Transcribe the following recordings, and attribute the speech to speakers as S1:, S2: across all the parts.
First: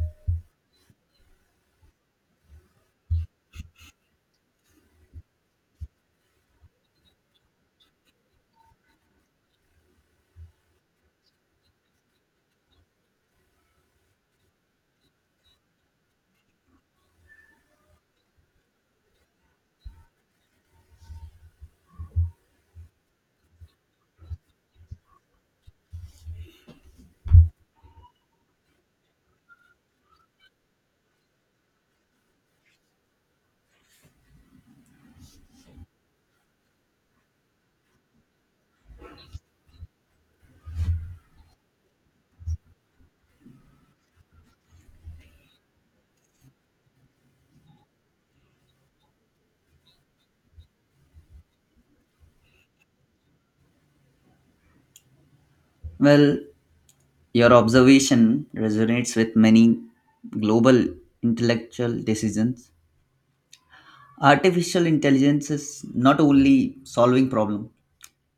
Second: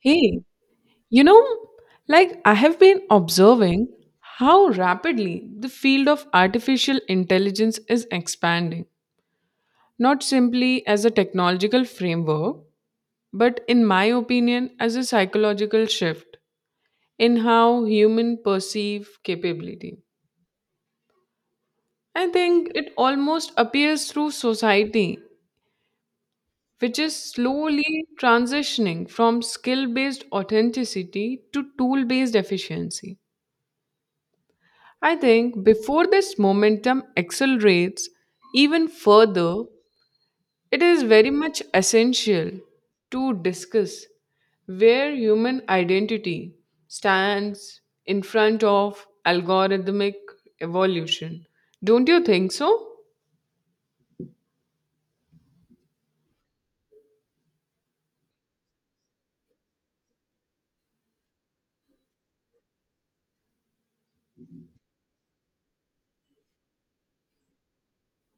S1: Hey, you know, like I have been observing how rapidly the field of artificial intelligence is expanding, not simply as a technological framework, but in my opinion, as a psychological shift in how human perceive capability. I think it almost appears through society, which is slowly transitioning from skill based authenticity to tool based efficiency. I think before this momentum accelerates even further, it is very much essential to discuss where human identity stands in front of algorithmic evolution. Don't you think so?
S2: Well, your observation resonates with many global intellectual decisions. Artificial intelligence is not only solving problems,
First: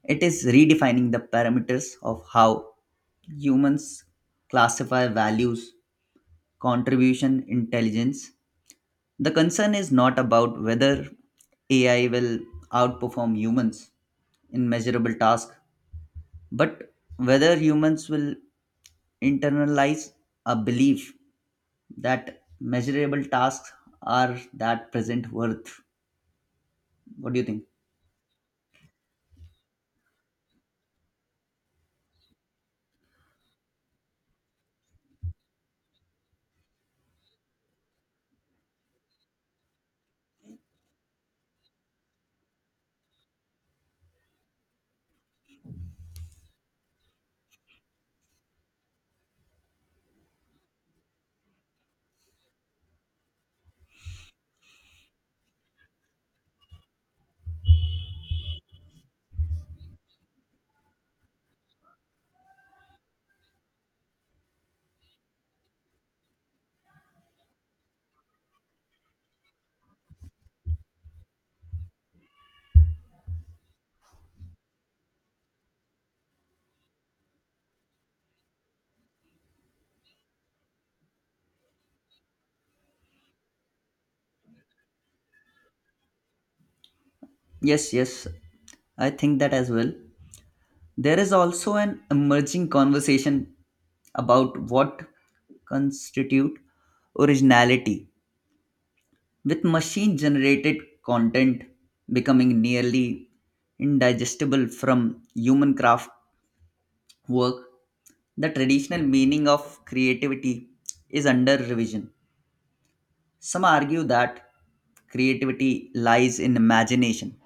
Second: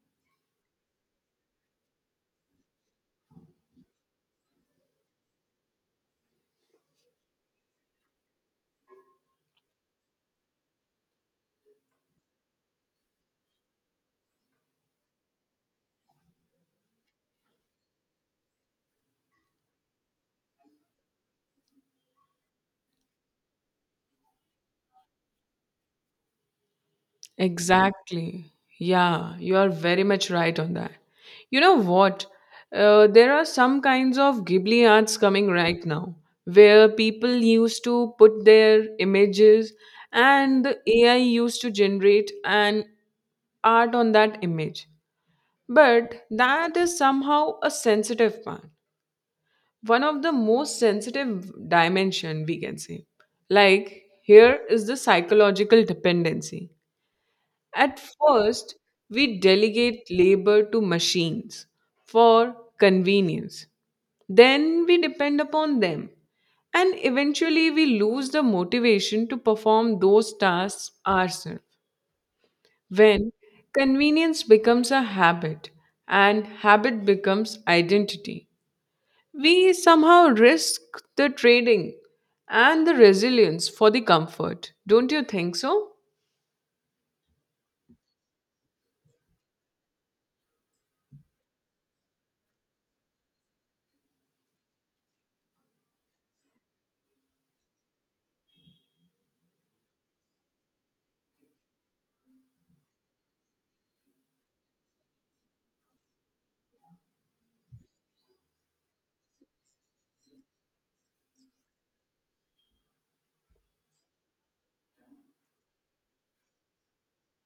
S2: it is redefining the parameters of how humans classify values, contribution, intelligence. The concern is not about whether AI will outperform humans in measurable tasks, but whether humans will internalize a belief that measurable tasks are that present worth. What do you think?
S1: Exactly. Yeah, you are very much right on that. You know what? There are some kinds of Ghibli arts coming right now where people used to put their images and the AI used to generate an art on that image. But that is somehow a sensitive part. One of the most sensitive dimension we can say. Like here is the psychological dependency at first, we delegate labor to machines for convenience. Then we depend upon them. And eventually, we lose the motivation to perform those tasks ourselves. When convenience becomes a habit and habit becomes identity, we somehow risk the trading and the resilience for the comfort. Don't you think so?
S2: Yes, yes, I think that as well. There is also an emerging conversation about what constitute originality with machine generated content becoming nearly indigestible from human craft work, the traditional meaning of creativity is under revision. Some argue that creativity lies in imagination,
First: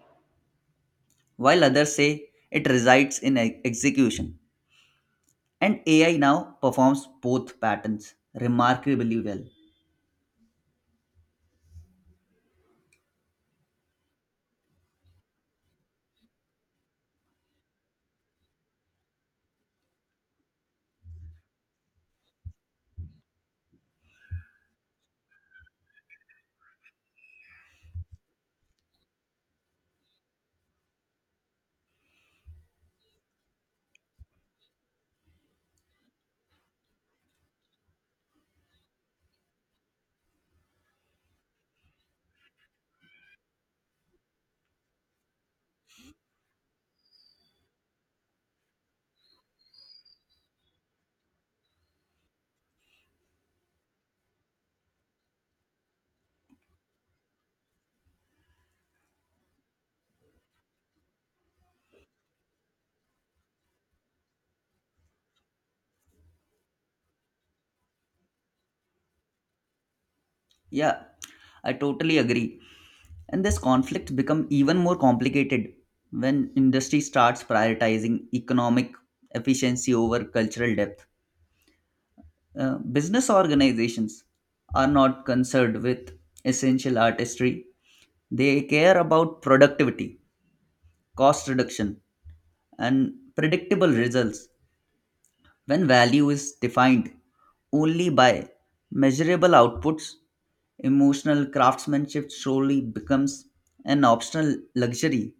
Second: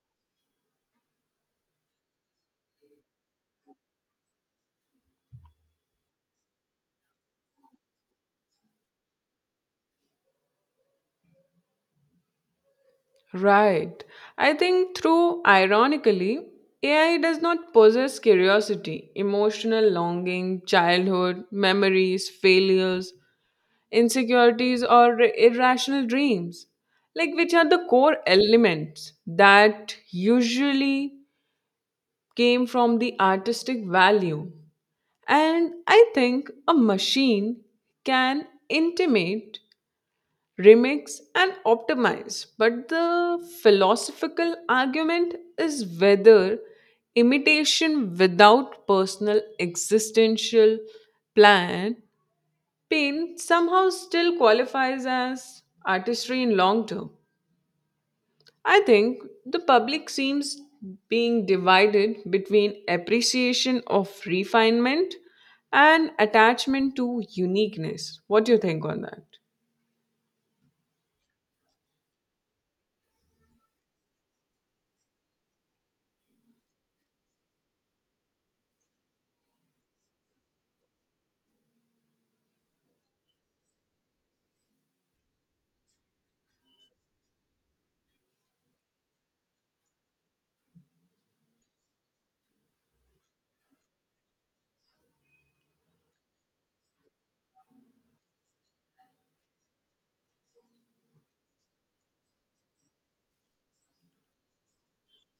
S2: while others say it resides in execution. And AI now performs both patterns remarkably well.
S1: Right. I think through ironically, AI does not possess curiosity, emotional longing, childhood, memories, failures, insecurities, or irrational dreams, like which are the core elements that usually came from the artistic value. And I think a machine can intimate remix and optimize. But the philosophical argument is whether imitation without personal existential plan pain somehow still qualifies as artistry in long term. I think the public seems being divided between appreciation of refinement and attachment to uniqueness. What do you think on that?
S2: Yeah, I totally agree. And this conflict become even more complicated when industry starts prioritizing economic efficiency over cultural depth. Business organizations are not concerned with essential artistry. They care about productivity, cost reduction, and predictable results. When value is defined only by measurable outputs, emotional craftsmanship slowly becomes an optional luxury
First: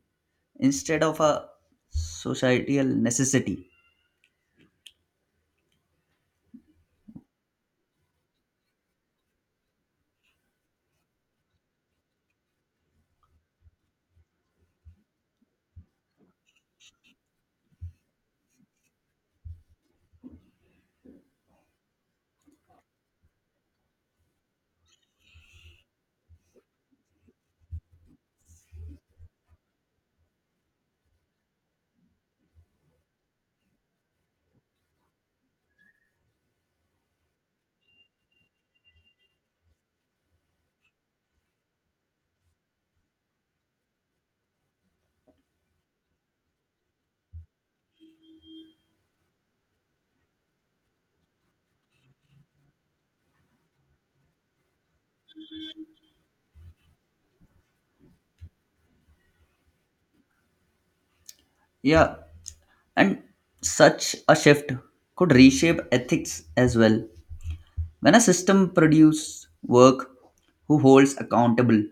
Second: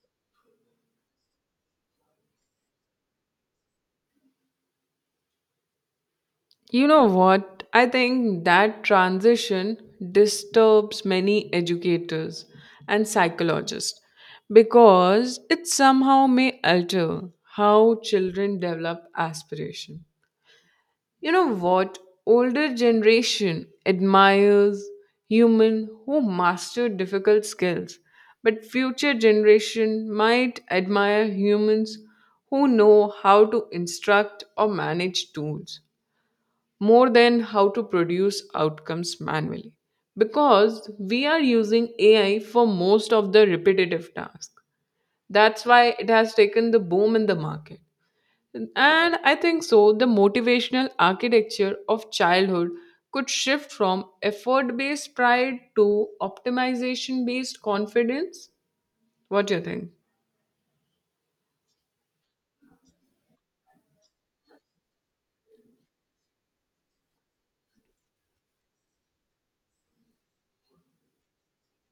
S2: instead of a societal necessity.
S1: You know what? I think that transition disturbs many educators and psychologists because it somehow may alter how children develop aspiration. You know what? Older generation admires human who master difficult skills, but future generation might admire humans who know how to instruct or manage tools more than how to produce outcomes manually because we are using AI for most of the repetitive tasks. That's why it has taken the boom in the market. And I think so, the motivational architecture of childhood could shift from effort based pride to optimization based confidence. What do you think?
S2: Yeah, and such a shift could reshape ethics as well. When a system produces work, who holds accountable?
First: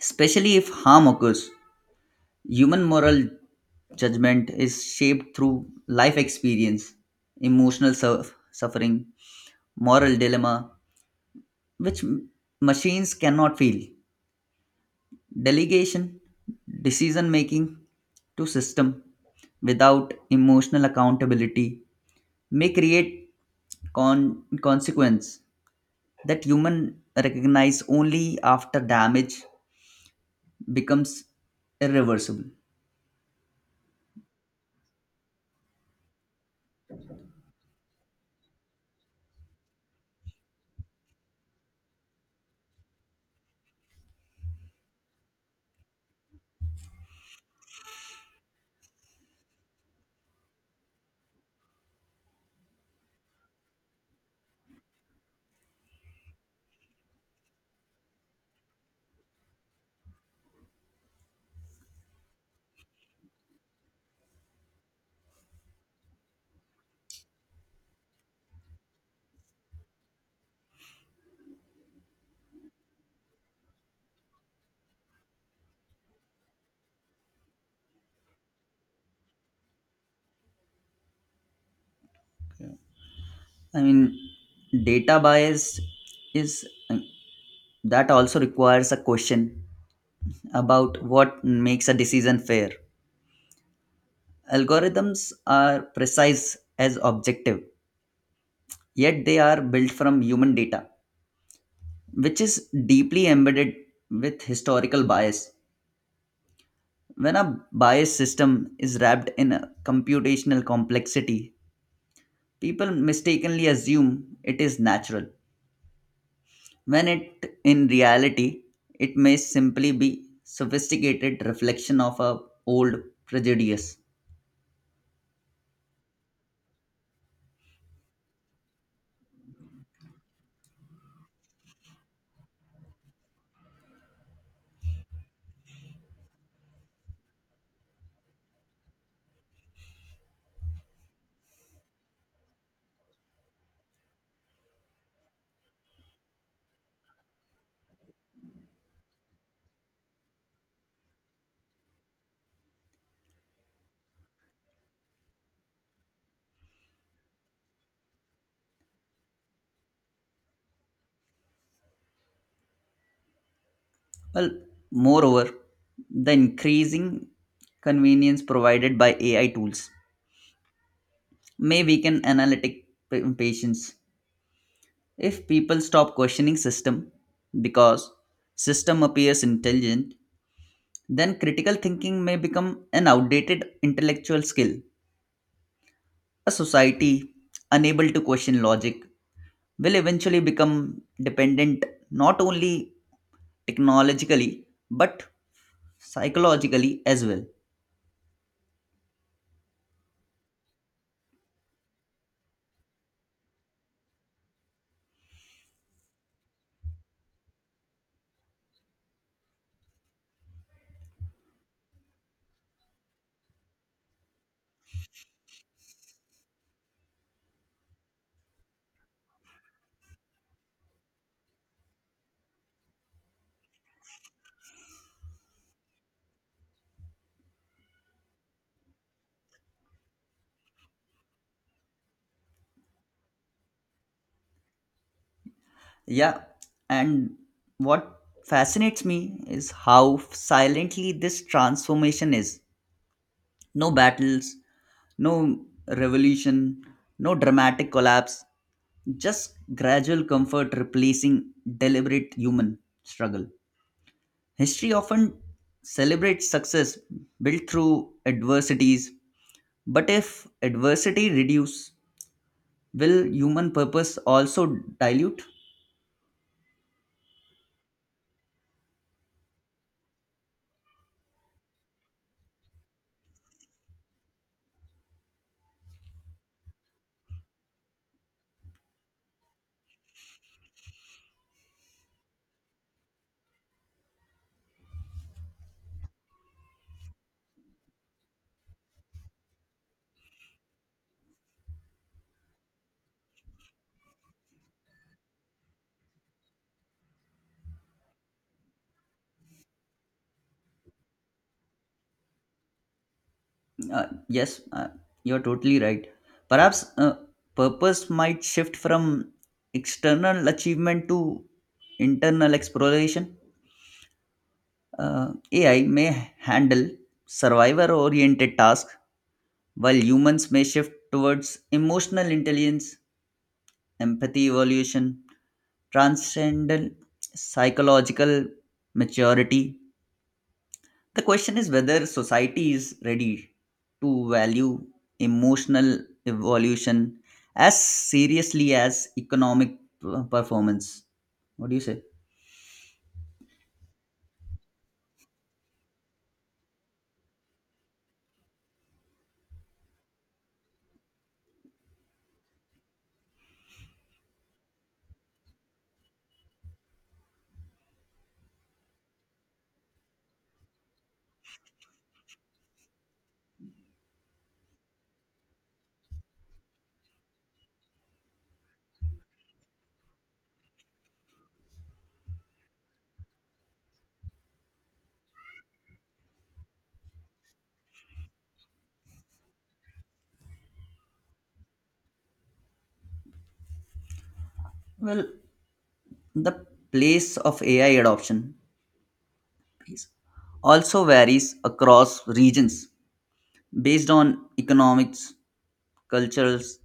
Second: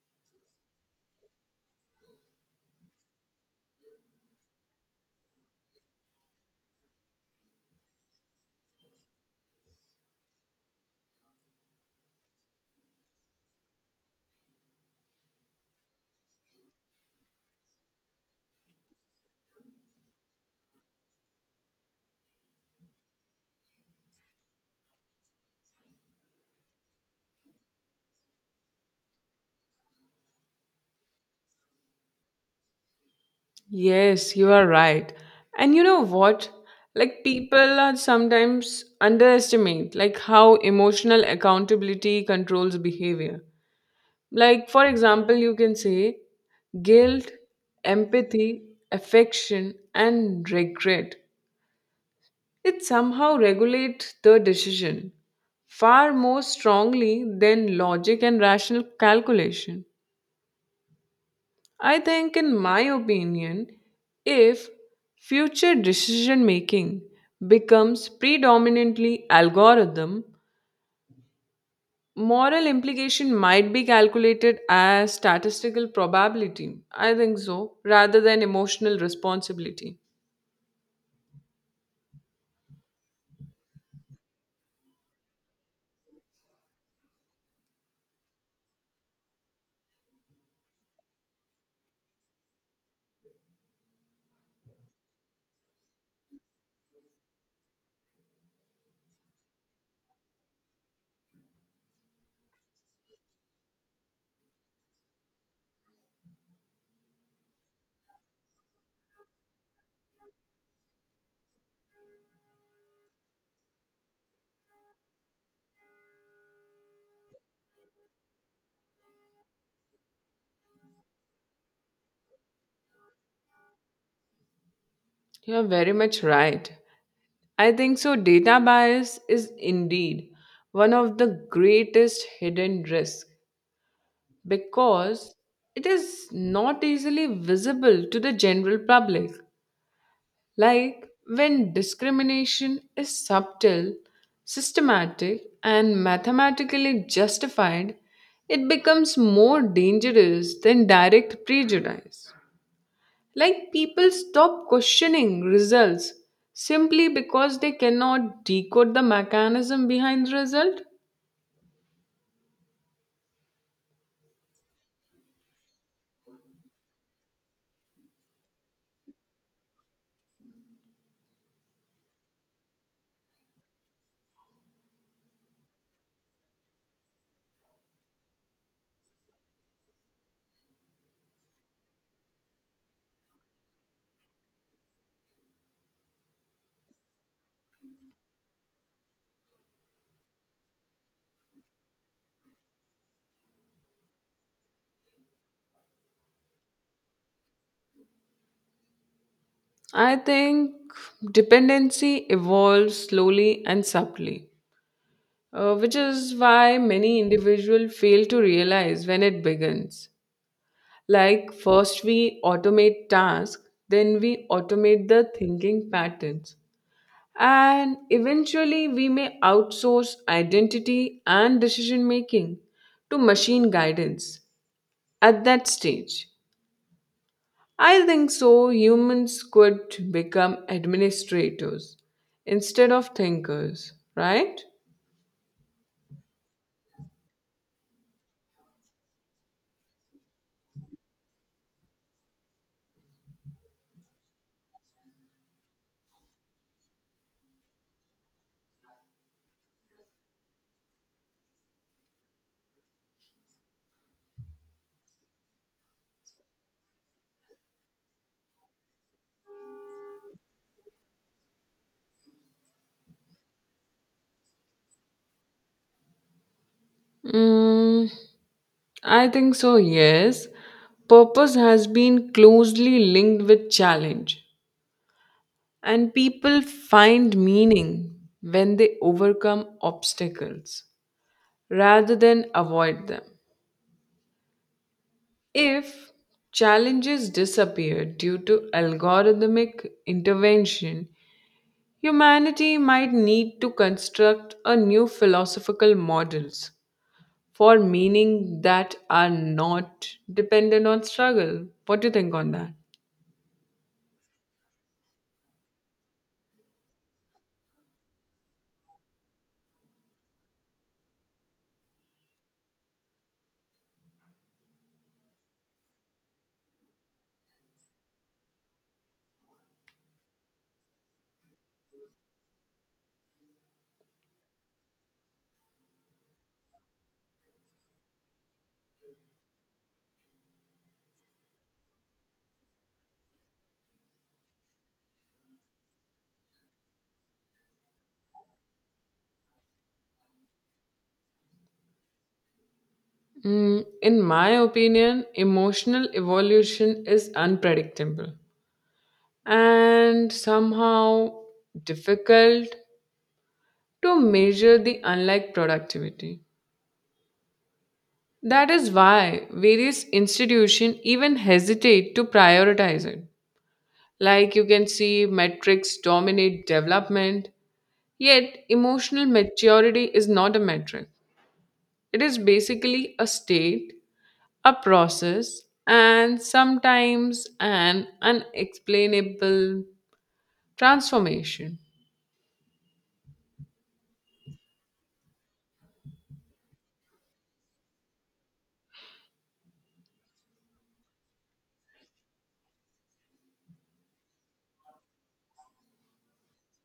S2: Especially if harm occurs, human moral judgment is shaped through life experience, emotional suffering, moral dilemma, which machines cannot feel. Delegation, decision making to system without emotional accountability may create consequence that human recognize only after damage becomes irreversible.
S1: Yes, you are right. And you know what? Like people are sometimes underestimate like how emotional accountability controls behavior. Like for example, you can say guilt, empathy, affection and regret. It somehow regulate the decision far more strongly than logic and rational calculation. I think, in my opinion, if future decision making becomes predominantly algorithm, moral implication might be calculated as statistical probability. I think so, rather than emotional responsibility.
S2: I mean, data bias is that also requires a question about what makes a decision fair. Algorithms are precise as objective, yet they are built from human data, which is deeply embedded with historical bias. When a bias system is wrapped in a computational complexity, people mistakenly assume it is natural, when it in reality it may simply be sophisticated reflection of a old prejudice.
S1: You're very much right. I think so. Data bias is indeed one of the greatest hidden risks because it is not easily visible to the general public. Like when discrimination is subtle, systematic, and mathematically justified, it becomes more dangerous than direct prejudice. Like people stop questioning results simply because they cannot decode the mechanism behind the result.
S2: Well, moreover, the increasing convenience provided by AI tools may weaken analytic patience. If people stop questioning system because system appears intelligent, then critical thinking may become an outdated intellectual skill. A society unable to question logic will eventually become dependent not only technologically but psychologically as well.
S1: I think dependency evolves slowly and subtly, which is why many individuals fail to realize when it begins. Like, first we automate tasks, then we automate the thinking patterns. And eventually, we may outsource identity and decision making to machine guidance. At that stage, I think so, humans could become administrators instead of thinkers, right?
S2: Yeah, and what fascinates me is how silently this transformation is. No battles, no revolution, no dramatic collapse, just gradual comfort replacing deliberate human struggle. History often celebrates success built through adversities, but if adversity reduce, will human purpose also dilute?
S1: Mm, I think so, yes. Purpose has been closely linked with challenge. And people find meaning when they overcome obstacles rather than avoid them. If challenges disappear due to algorithmic intervention, humanity might need to construct a new philosophical models for meaning that are not dependent on struggle. What do you think on that?
S2: Yes, you're totally right. Perhaps purpose might shift from external achievement to internal exploration. AI may handle survivor oriented tasks, while humans may shift towards emotional intelligence, empathy evolution, transcendent psychological maturity. The question is whether society is ready to value emotional evolution as seriously as economic performance. What do you say?
S1: Mm, in my opinion, emotional evolution is unpredictable, and somehow difficult to measure the unlike productivity. That is why various institutions even hesitate to prioritize it. Like you can see, metrics dominate development, yet, emotional maturity is not a metric. It is basically a state, a process, and sometimes an unexplainable transformation.
S2: Well, the place of AI adoption is- also varies across regions based on economics, cultures,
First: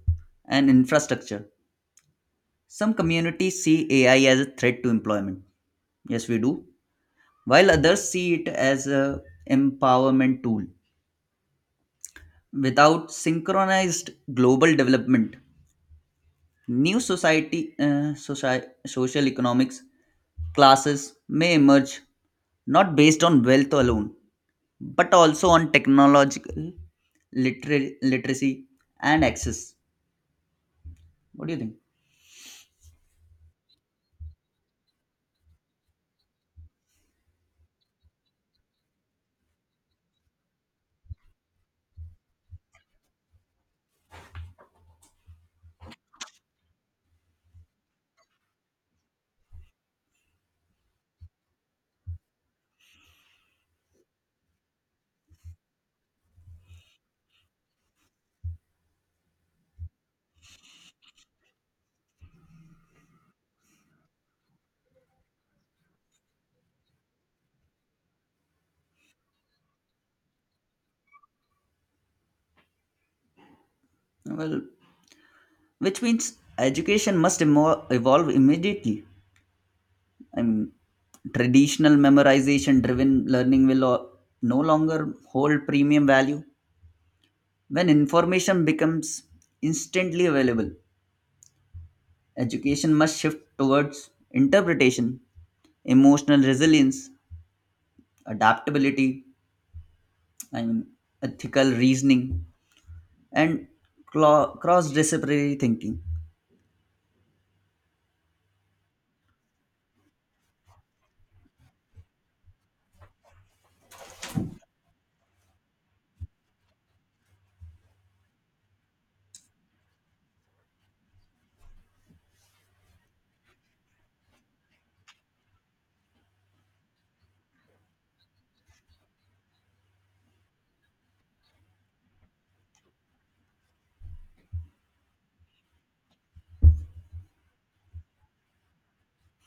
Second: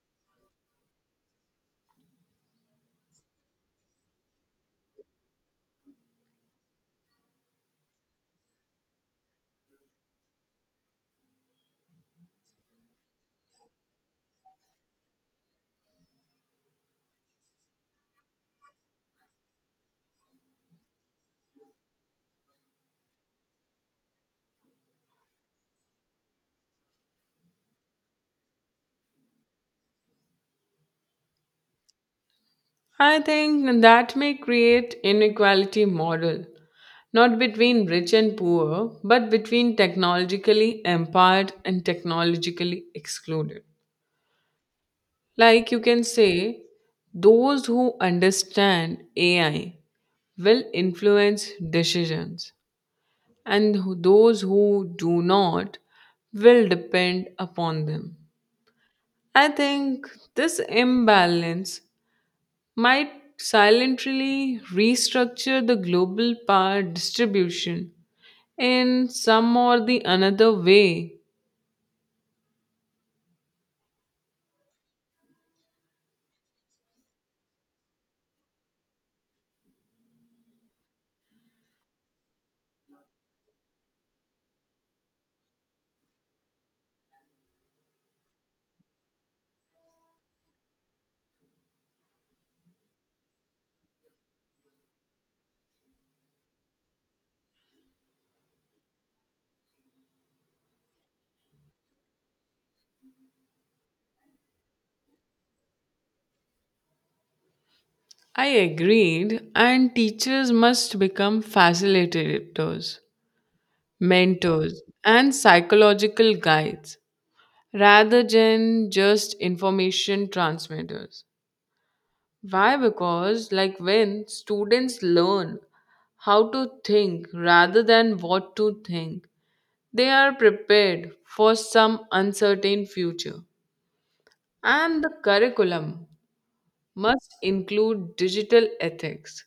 S2: and infrastructure. Some communities see AI as a threat to employment. Yes, we do. While others see it as a empowerment tool without synchronized global development, new society social economics classes may emerge not based on wealth alone but also on technological literacy and access. What do you think?
S1: I think that may create inequality model, not between rich and poor, but between technologically empowered and technologically excluded. Like you can say, those who understand AI will influence decisions, and those who do not will depend upon them. I think this imbalance might silently restructure the global power distribution in some or the another way.
S2: Well, which means education must evolve immediately. I mean, traditional memorization driven learning will no longer hold premium value. When information becomes instantly available, education must shift towards interpretation, emotional resilience, adaptability, I mean, ethical reasoning, and cross disciplinary thinking.
S1: I agreed, and teachers must become facilitators, mentors, and psychological guides rather than just information transmitters. Why? Because, like when students learn how to think rather than what to think, they are prepared for some uncertain future. And the curriculum must include digital ethics,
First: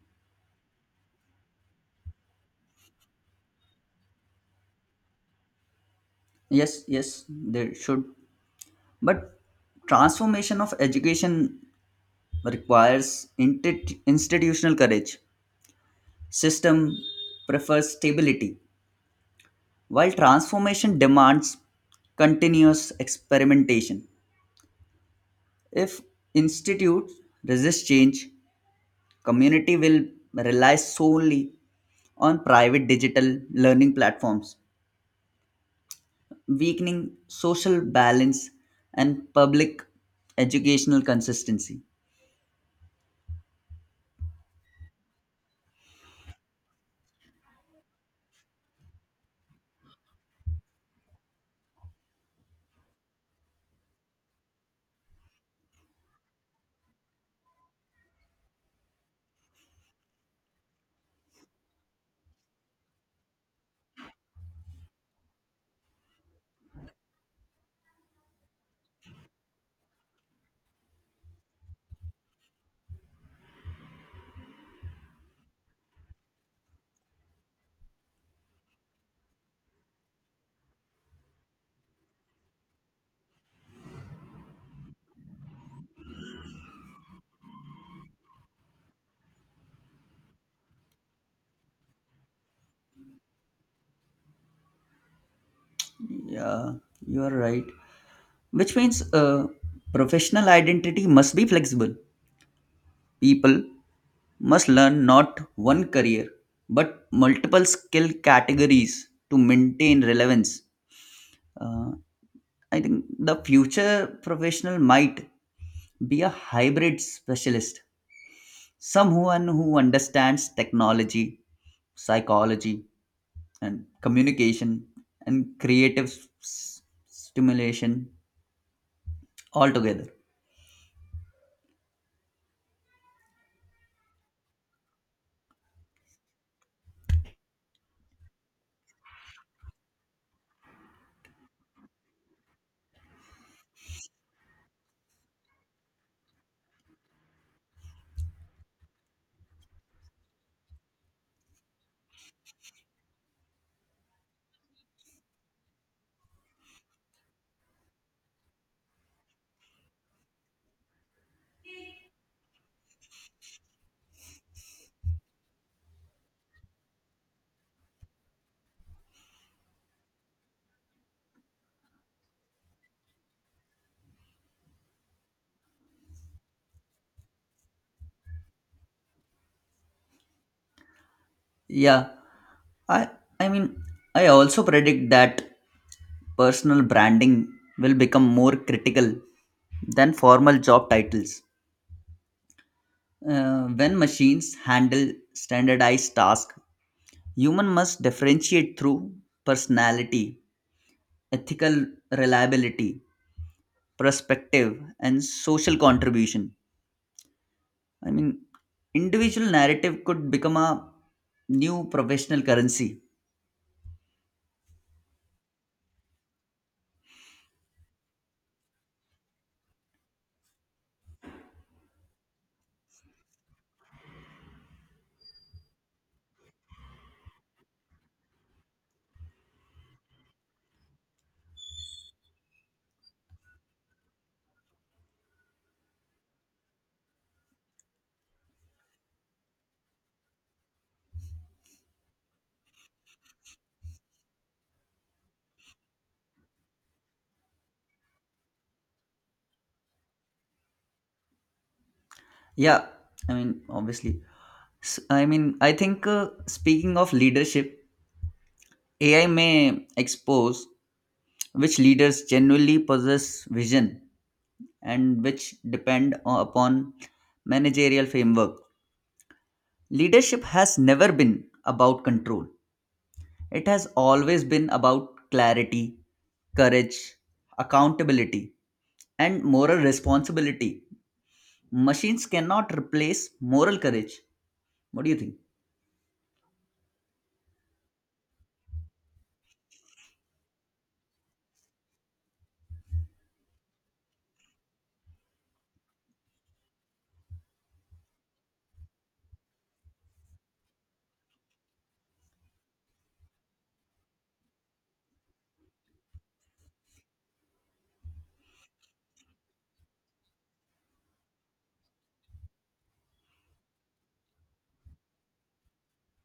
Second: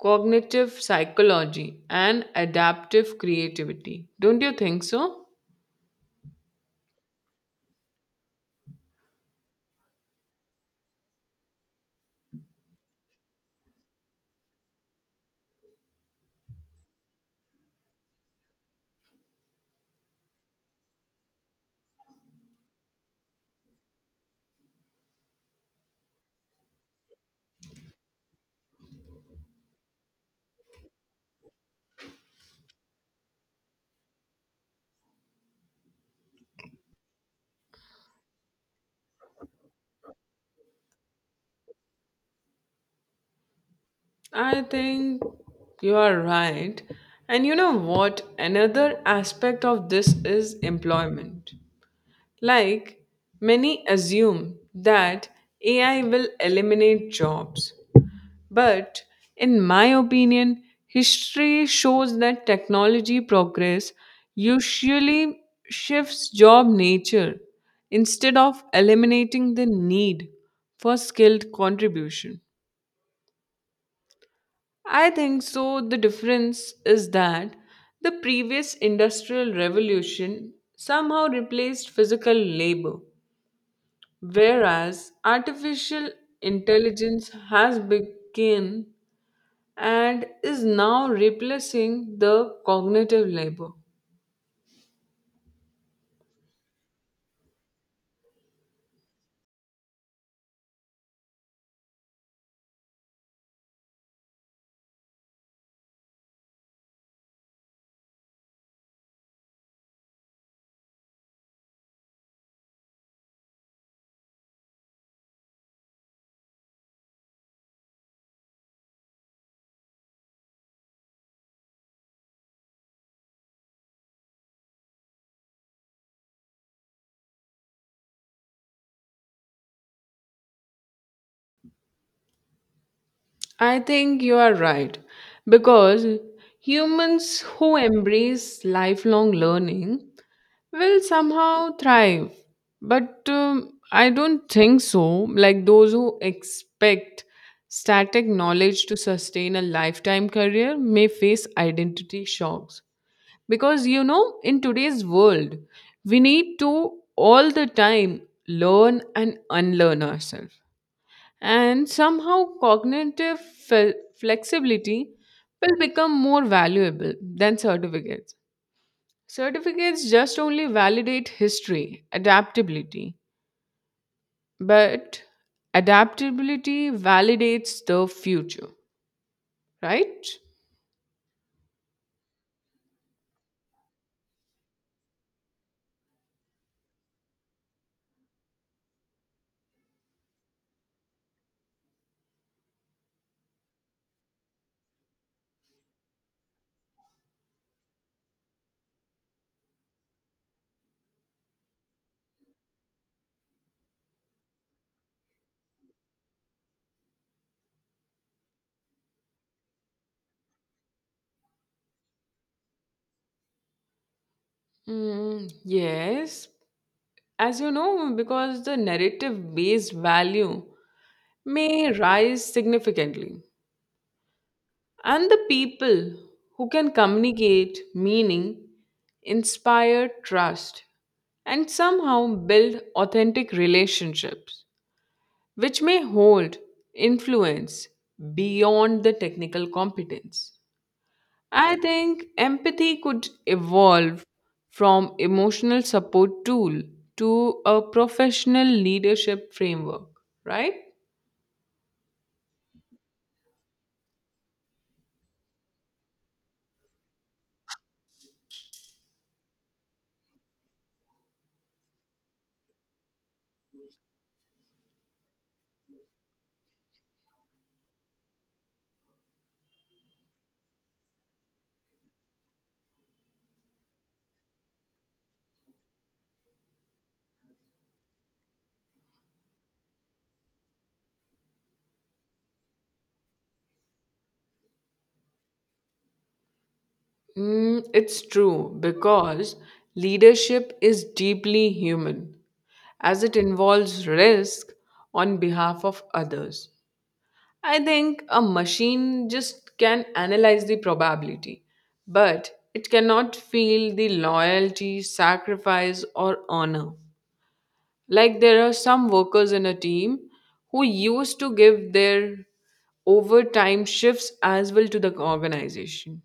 S1: cognitive psychology, and adaptive creativity. Don't you think so?
S2: Yes, yes, there should. But transformation of education requires institutional courage. System prefers stability, while transformation demands continuous experimentation. If institutes resist change, community will rely solely on private digital learning platforms, weakening social balance and public educational consistency.
S1: I think you are right. And you know what? Another aspect of this is employment. Like, many assume that AI will eliminate jobs, but in my opinion, history shows that technology progress usually shifts job nature instead of eliminating the need for skilled contribution. I think so. The difference is that the previous industrial revolution somehow replaced physical labor, whereas artificial intelligence has begun and is now replacing the cognitive labor.
S2: Yeah, you are right. Which means professional identity must be flexible. People must learn not one career but multiple skill categories to maintain relevance. Uh, I think the future professional might be a hybrid specialist, someone who understands technology, psychology, and communication and creative s- stimulation altogether.
S1: I think you are right because humans who embrace lifelong learning will somehow thrive. But I don't think so. Like those who expect static knowledge to sustain a lifetime career may face identity shocks, because you know in today's world we need to all the time learn and unlearn ourselves, and somehow cognitive flexibility will become more valuable than certificates. Certificates just only validate history adaptability, but adaptability validates the future, right?
S2: Yeah, I I mean I also predict that personal branding will become more critical than formal job titles. When machines handle standardized tasks, human must differentiate through personality, ethical reliability, perspective, and social contribution. I mean, individual narrative could become a new professional currency.
S1: Mm, yes, as you know because the narrative based value may rise significantly. And the people who can communicate meaning, inspire trust, and somehow build authentic relationships, which may hold influence beyond the technical competence. I think empathy could evolve from emotional support tool to a professional leadership framework, right?
S2: Yeah, I mean, obviously. I mean, I think speaking of leadership, AI may expose which leaders genuinely possess vision and which depend upon managerial framework. Leadership has never been about control, it has always been about clarity, courage, accountability, and moral responsibility. Machines cannot replace moral courage. What do you think?
S1: Mm, it's true because leadership is deeply human as it involves risk on behalf of others. I think a machine just can analyze the probability, but it cannot feel the loyalty, sacrifice, or honor. Like there are some workers in a team who used to give their overtime shifts as well to the organization.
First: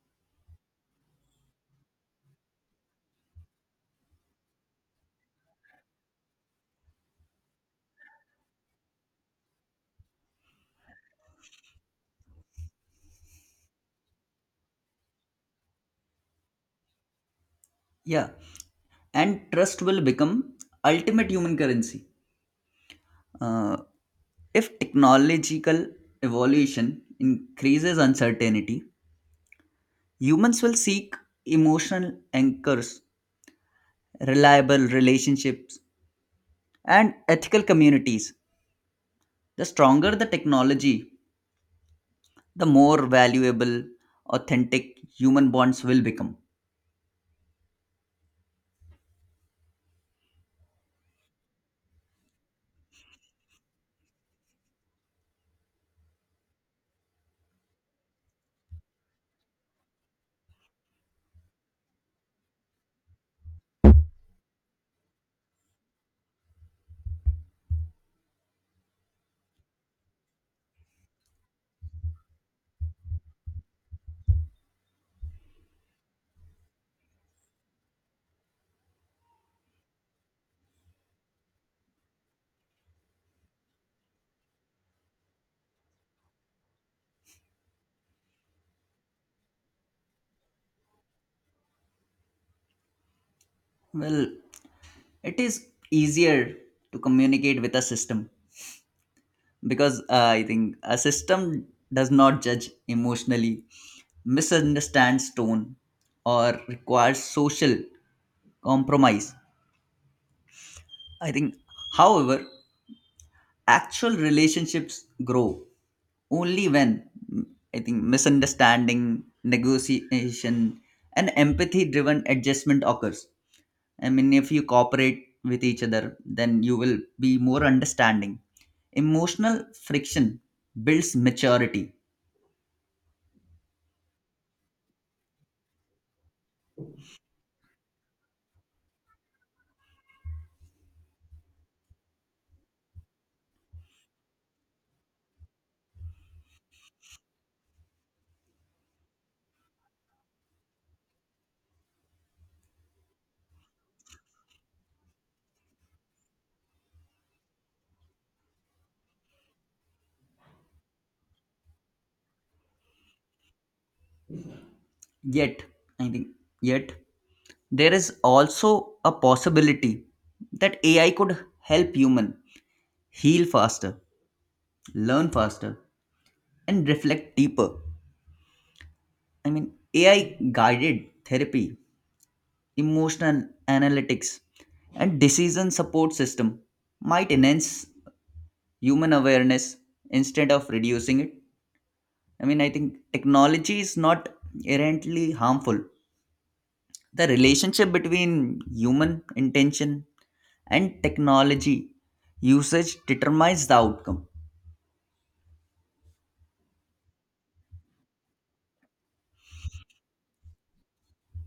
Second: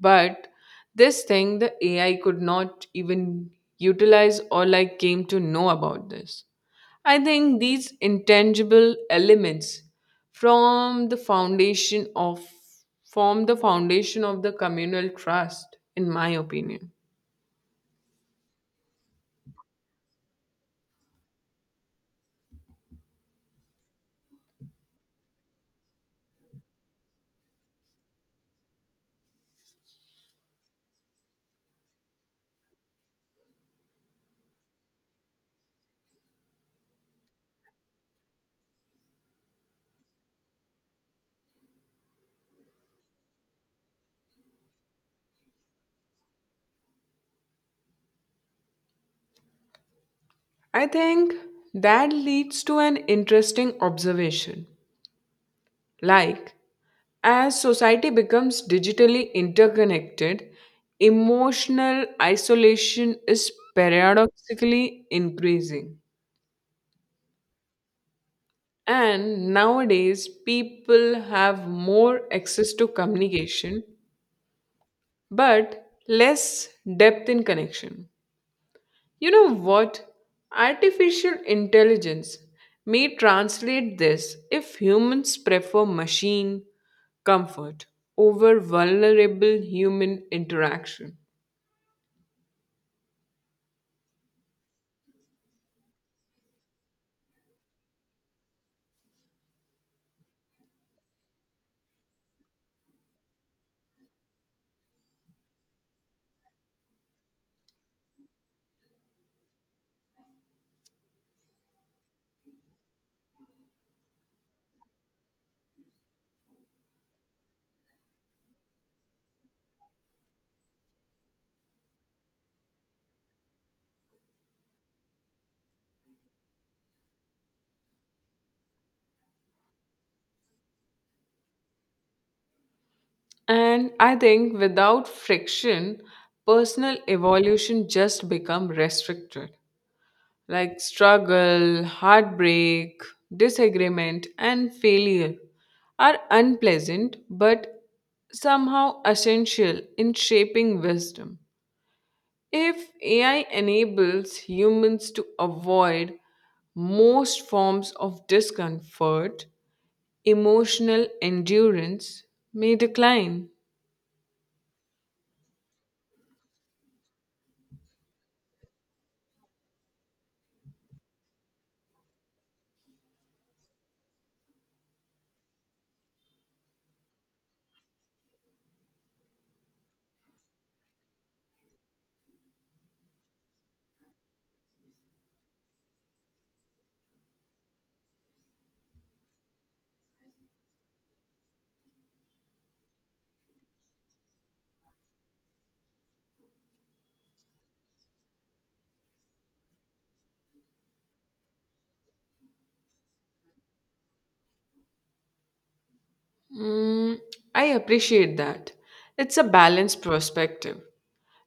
S1: But this thing the AI could not even utilize or like came to know about this. I think these intangible elements from the foundation of form the foundation of the communal trust, in my opinion.
S2: Yeah. And trust will become ultimate human currency. Uh, if technological evolution increases uncertainty, humans will seek emotional anchors, reliable relationships, and ethical communities. The stronger the technology, the more valuable, authentic human bonds will become.
S1: I think that leads to an interesting observation. Like, as society becomes digitally interconnected, emotional isolation is paradoxically increasing. And nowadays, people have more access to communication but less depth in connection. You know what? Artificial intelligence may translate this if humans prefer machine comfort over vulnerable human interaction.
S2: Well, it is easier to communicate with a system because I think a system does not judge emotionally, misunderstands tone, or requires social compromise. I think, however, actual relationships grow only when, mm, I think, misunderstanding, negotiation, and empathy driven adjustment occurs. I mean, if you cooperate with each other, then you will be more understanding. Emotional friction builds maturity.
S1: And I think without friction, personal evolution just become restricted. Like struggle, heartbreak, disagreement, and failure are unpleasant but somehow essential in shaping wisdom. If AI enables humans to avoid most forms of discomfort, emotional endurance may decline.
S2: Yet, I think, yet there is also a possibility that AI could help human heal faster, learn faster, and reflect deeper. I mean, AI guided therapy, emotional analytics, and decision support system might enhance human awareness instead of reducing it. I mean, I think technology is not inherently harmful. The relationship between human intention and technology usage determines the outcome.
S1: Mm, I appreciate that. It's a balanced perspective.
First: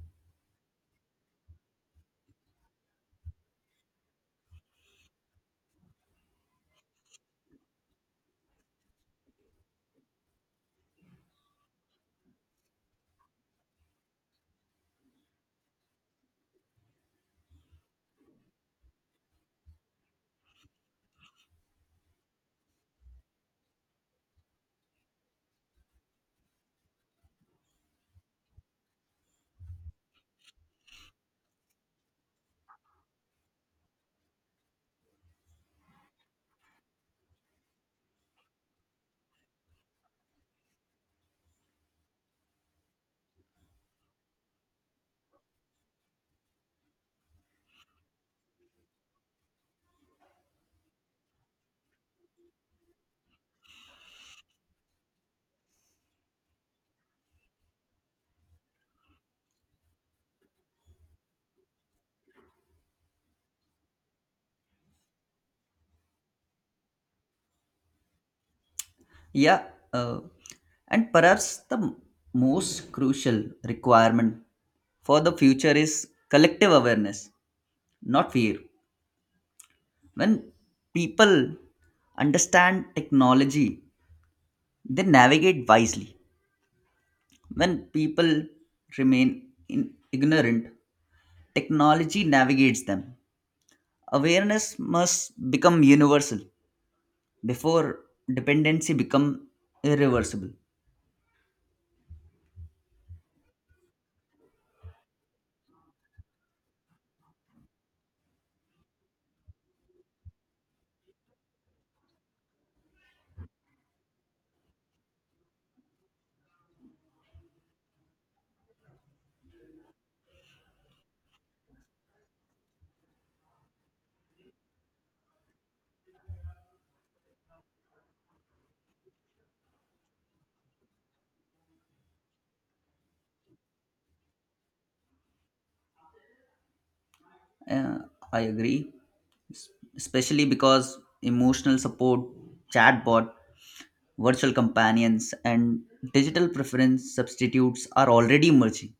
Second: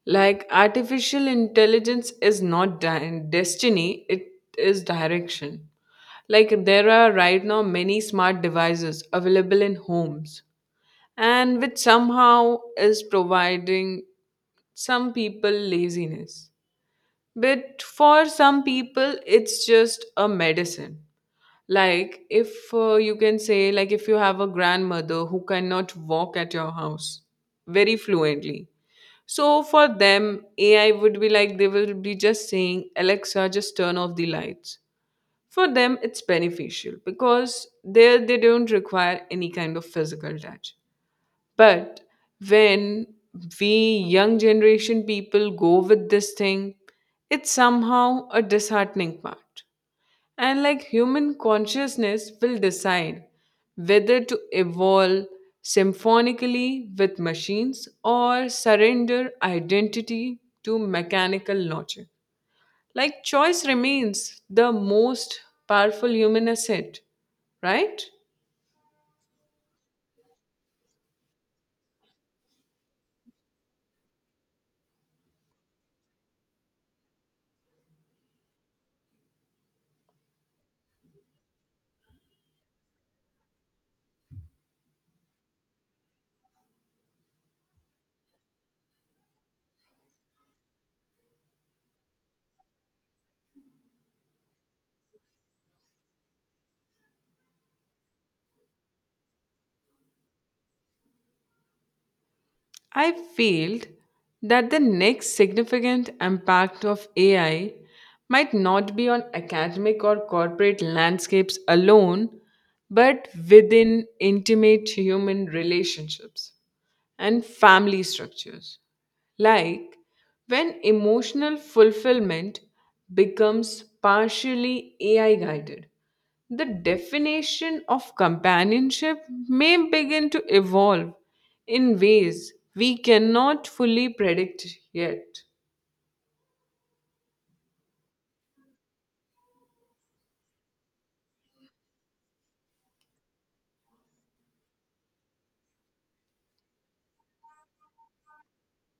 S1: Like artificial intelligence is not destiny, it is direction. Like there are right now many smart devices available in homes and which somehow is providing some people laziness, but for some people it's just a medicine. Like if you can say, like if you have a grandmother who cannot walk at your house very fluently, so for them AI would be like they will be just saying Alexa just turn off the lights. For them it's beneficial because there they don't require any kind of physical touch. But when we young generation people go with this thing, it's somehow a disheartening part. And like human consciousness will decide whether to evolve symphonically with machines or surrender identity to mechanical logic. Like choice remains the most powerful human asset, right?
S2: Yeah, uh, and perhaps the most crucial requirement for the future is collective awareness, not fear. When people understand technology, they navigate wisely. When people remain in ignorant, technology navigates them. Awareness must become universal before dependency become irreversible.
S1: I feel that the next significant impact of AI might not be on academic or corporate landscapes alone, but within intimate human relationships and family structures. Like when emotional fulfillment becomes partially AI guided, the definition of companionship may begin to evolve in ways we cannot fully predict yet.
S2: Uh, I agree, es- especially because emotional support, chatbot, virtual companions, and digital preference substitutes are already emerging.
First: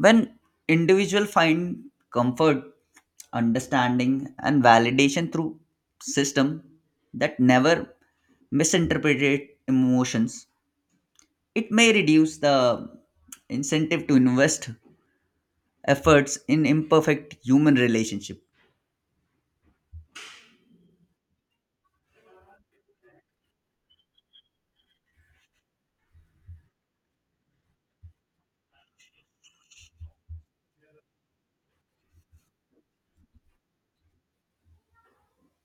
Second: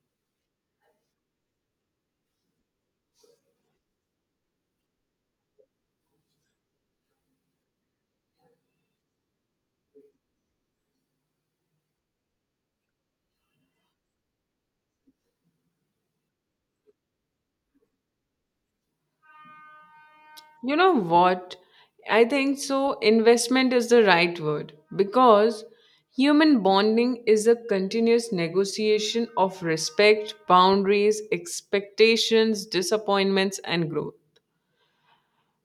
S2: When individuals find comfort, understanding, and validation through system that never misinterpret emotions, it may reduce the incentive to invest efforts in imperfect human relationship.
S1: You know what? I think so. Investment is the right word because human bonding is a continuous negotiation of respect, boundaries, expectations, disappointments, and growth.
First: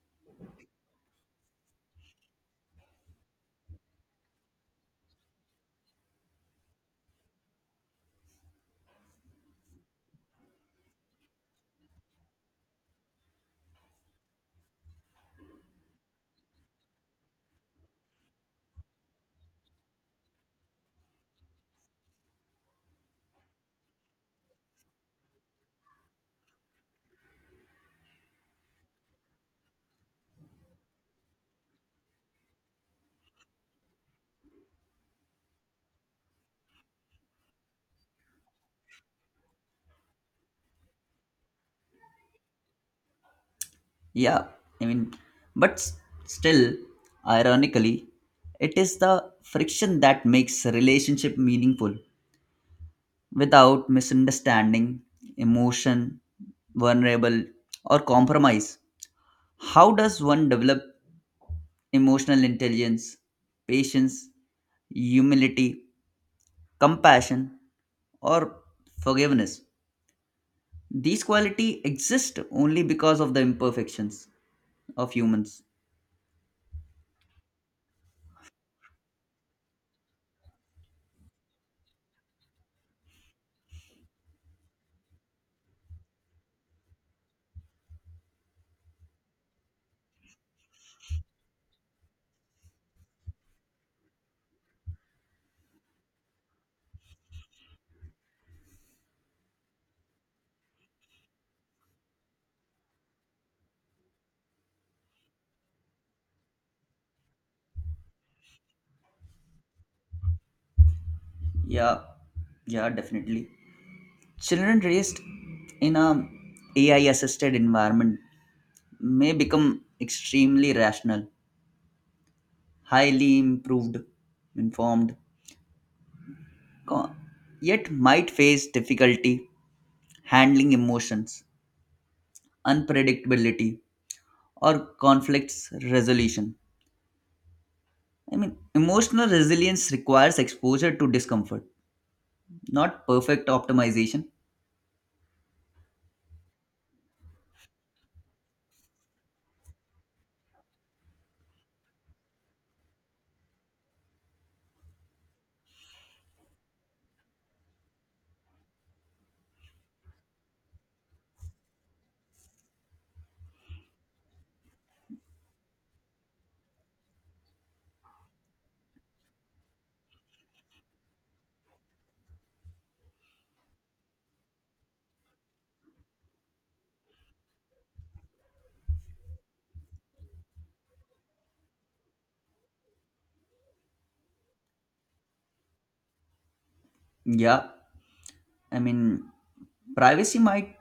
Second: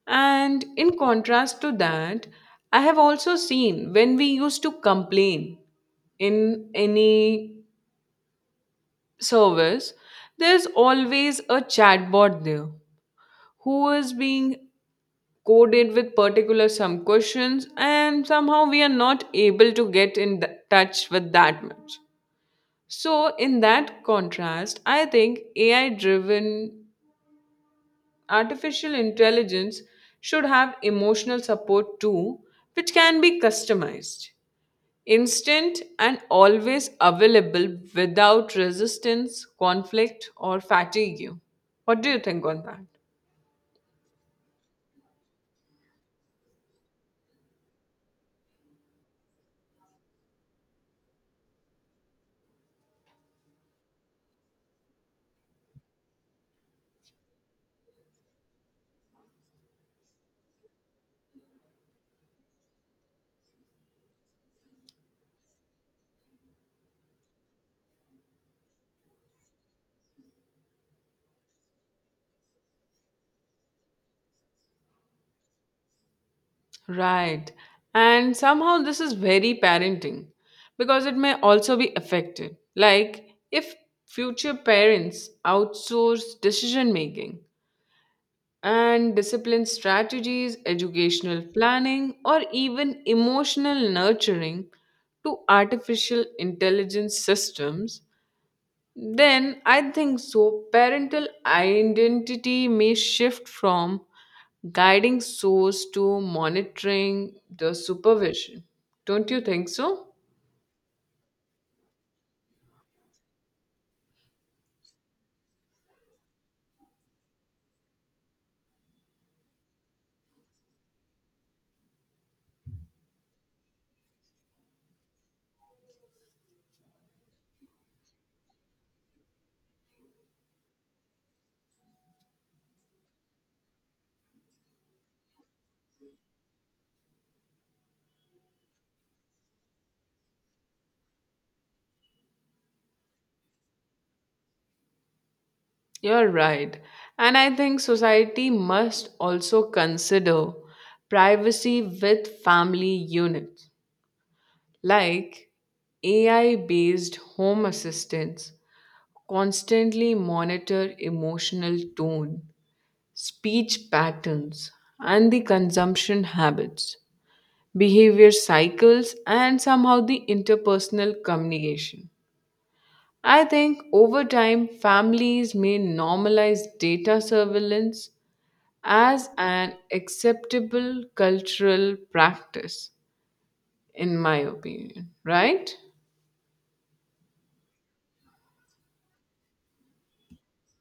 S1: And in contrast to that, I have also seen when we used to complain in any service, there's always a chatbot there who is being coded with particular some questions and somehow we are not able to get in touch with that much. So in that contrast I think AI driven artificial intelligence should have emotional support too, which can be customized, instant and always available without resistance, conflict, or fatigue. What do you think on that?
S2: Yeah, I mean, but still, ironically, it is the friction that makes a relationship meaningful. Without misunderstanding, emotion, vulnerable, or compromise, how does one develop emotional intelligence, patience, humility, compassion, or forgiveness? These quality exist only because of the imperfections of humans.
S1: Right. And somehow this is very parenting because it may also be affected. Like if future parents outsource decision making and discipline strategies, educational planning, or even emotional nurturing to artificial intelligence systems, then I think so, parental identity may shift from guiding source to monitoring the supervision. Don't you think so?
S2: Yeah, yeah, definitely. Children raised in a AI assisted environment may become extremely rational, highly improved, informed, co- yet might face difficulty handling emotions, unpredictability, or conflicts resolution. I mean, emotional resilience requires exposure to discomfort, not perfect optimization.
S1: You're right. And I think society must also consider privacy with family units, like AI based home assistants constantly monitor emotional tone, speech patterns, and the consumption habits, behavior cycles, and somehow the interpersonal communication. I think over time, families may normalize data surveillance as an acceptable cultural practice, in my opinion, right?
S2: Yeah, I mean, privacy might